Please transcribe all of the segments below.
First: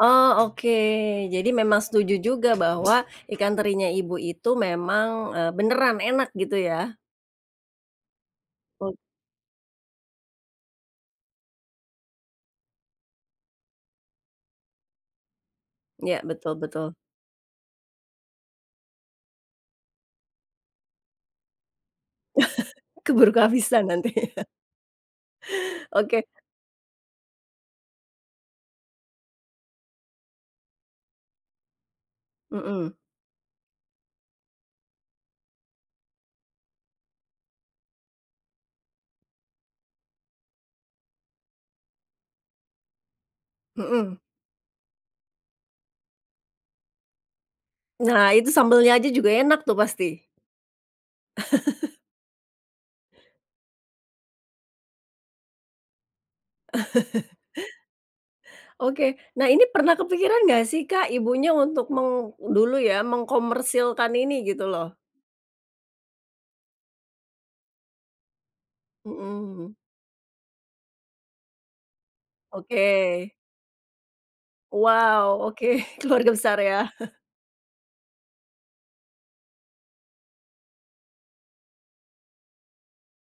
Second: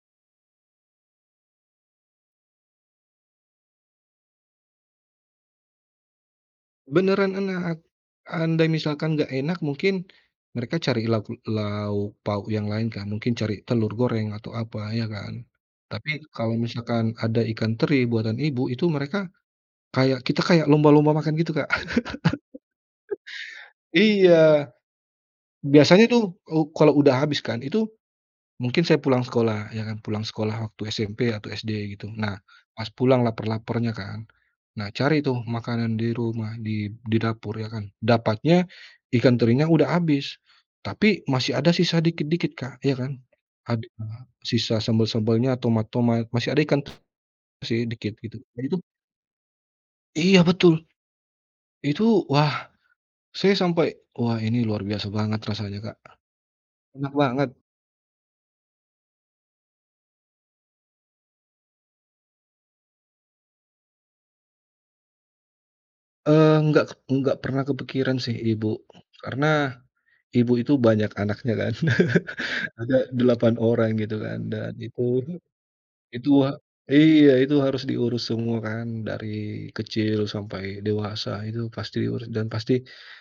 Oh, oke. Jadi, memang setuju juga bahwa ikan terinya ibu itu memang, eee, beneran enak, gitu, ya? Beneran enak. Andai Oh. misalkan nggak enak mungkin, mereka cari lauk lauk pauk yang lain kan, mungkin cari telur goreng, atau apa, iya kan. Iya, Tapi, betul kalau betul. misalkan ada ikan teri buatan ibu, itu mereka, kayak kita kayak lomba-lomba makan gitu, Kak. keburu kehabisan nanti. Iya. Biasanya Oke. tuh, u kalau udah habis kan itu, mungkin saya pulang sekolah, ya kan, pulang sekolah waktu SMP atau SD, gitu. Nah, pas Mhm. pulang lapar-laparnya kan, nah cari tuh makanan di rumah, di di dapur ya kan, dapatnya, ikan terinya udah habis. Tapi, masih ada sisa dikit-dikit, Kak, ya kan. Ad Mhm. heeh, sisa sambel-sambelnya, tomat-tomat, masih ada ikan masih dikit Nah gitu itu nah, itu sambelnya aja juga enak tuh pasti. Iya, betul. Itu, wah, saya sampai, wah, ini luar biasa banget rasanya, Kak. Enak banget. Oke. Nah, ini pernah kepikiran nggak sih Kak, ibunya untuk meng dulu ya, mengkomersilkan ini, gitu loh? Eee, enggak ke enggak pernah kepikiran sih, ibu. Mhm. Karena, ibu itu banyak anaknya kan. Ada Oke. 8 orang, gitu kan, dan, itu, Wow oke, itu keluarga a besar ya? iya, itu harus diurus semua kan, dari kecil sampai dewasa itu pasti urus. Dan pasti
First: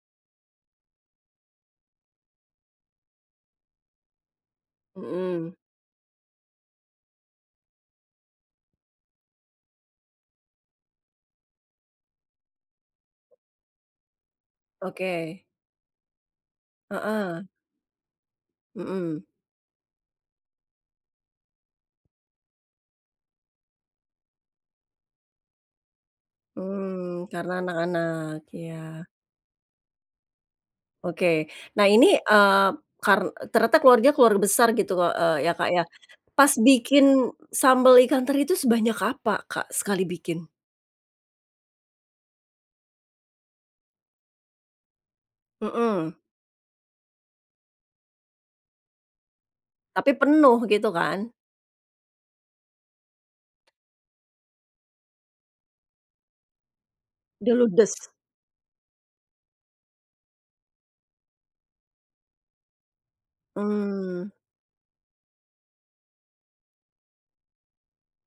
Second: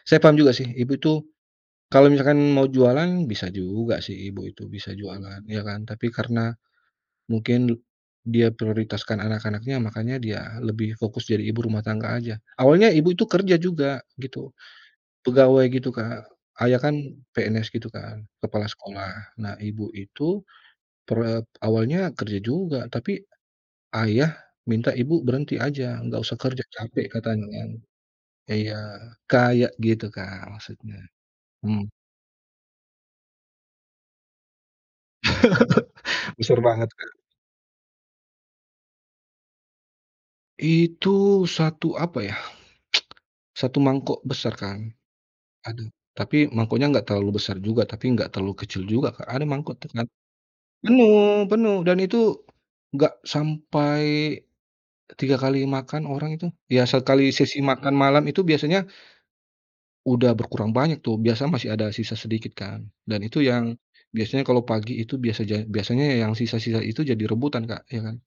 saya paham juga sih, ibu itu, kalau misalkan mau jualan, bisa juga sih ibu itu, bisa jualan, Mhm. ya kan. Tapi karena, mungkin du dia prioritaskan anak-anaknya, makanya dia lebih fokus jadi ibu rumah tangga aja. Awalnya ibu itu kerja juga, gitu, Oke. pegawai gitu, Kak. ayah kan Heeh. PNS gitu kan, kepala sekolah. Mhm. Nah, ibu itu per e awalnya kerja juga, tapi, ayah minta ibu berhenti aja, nggak usah kerja, capek Mmm, katanya, karena kan. anak-anak, Iya, iya. kayak gitu, Kak, maksudnya, Oke. Nah hmm. ini, eee, kar ternyata keluarganya keluarga besar gitu, heeh, ya, Kak, ya? Pas Besar banget, Kak. bikin, sambal ikan teri itu sebanyak apa Kak, sekali bikin? Itu 1 apa ya, 1 mangkok besar kan, aduh, Mhm. tapi mangkoknya nggak terlalu besar juga, tapi nggak terlalu kecil juga, Kak. Ada mangkok tuh kan, Tapi penuh gitu kan? penuh penuh, dan itu nggak sampai, 3 kali makan orang itu ya, sekali sesi makan Diludes. malam itu biasanya, udah berkurang banyak tuh, biasa masih ada sisa sedikit kan, dan itu yang, Mmm. biasanya kalau pagi itu biasaja biasanya yang sisa-sisa itu jadi rebutan, Kak, ya kan.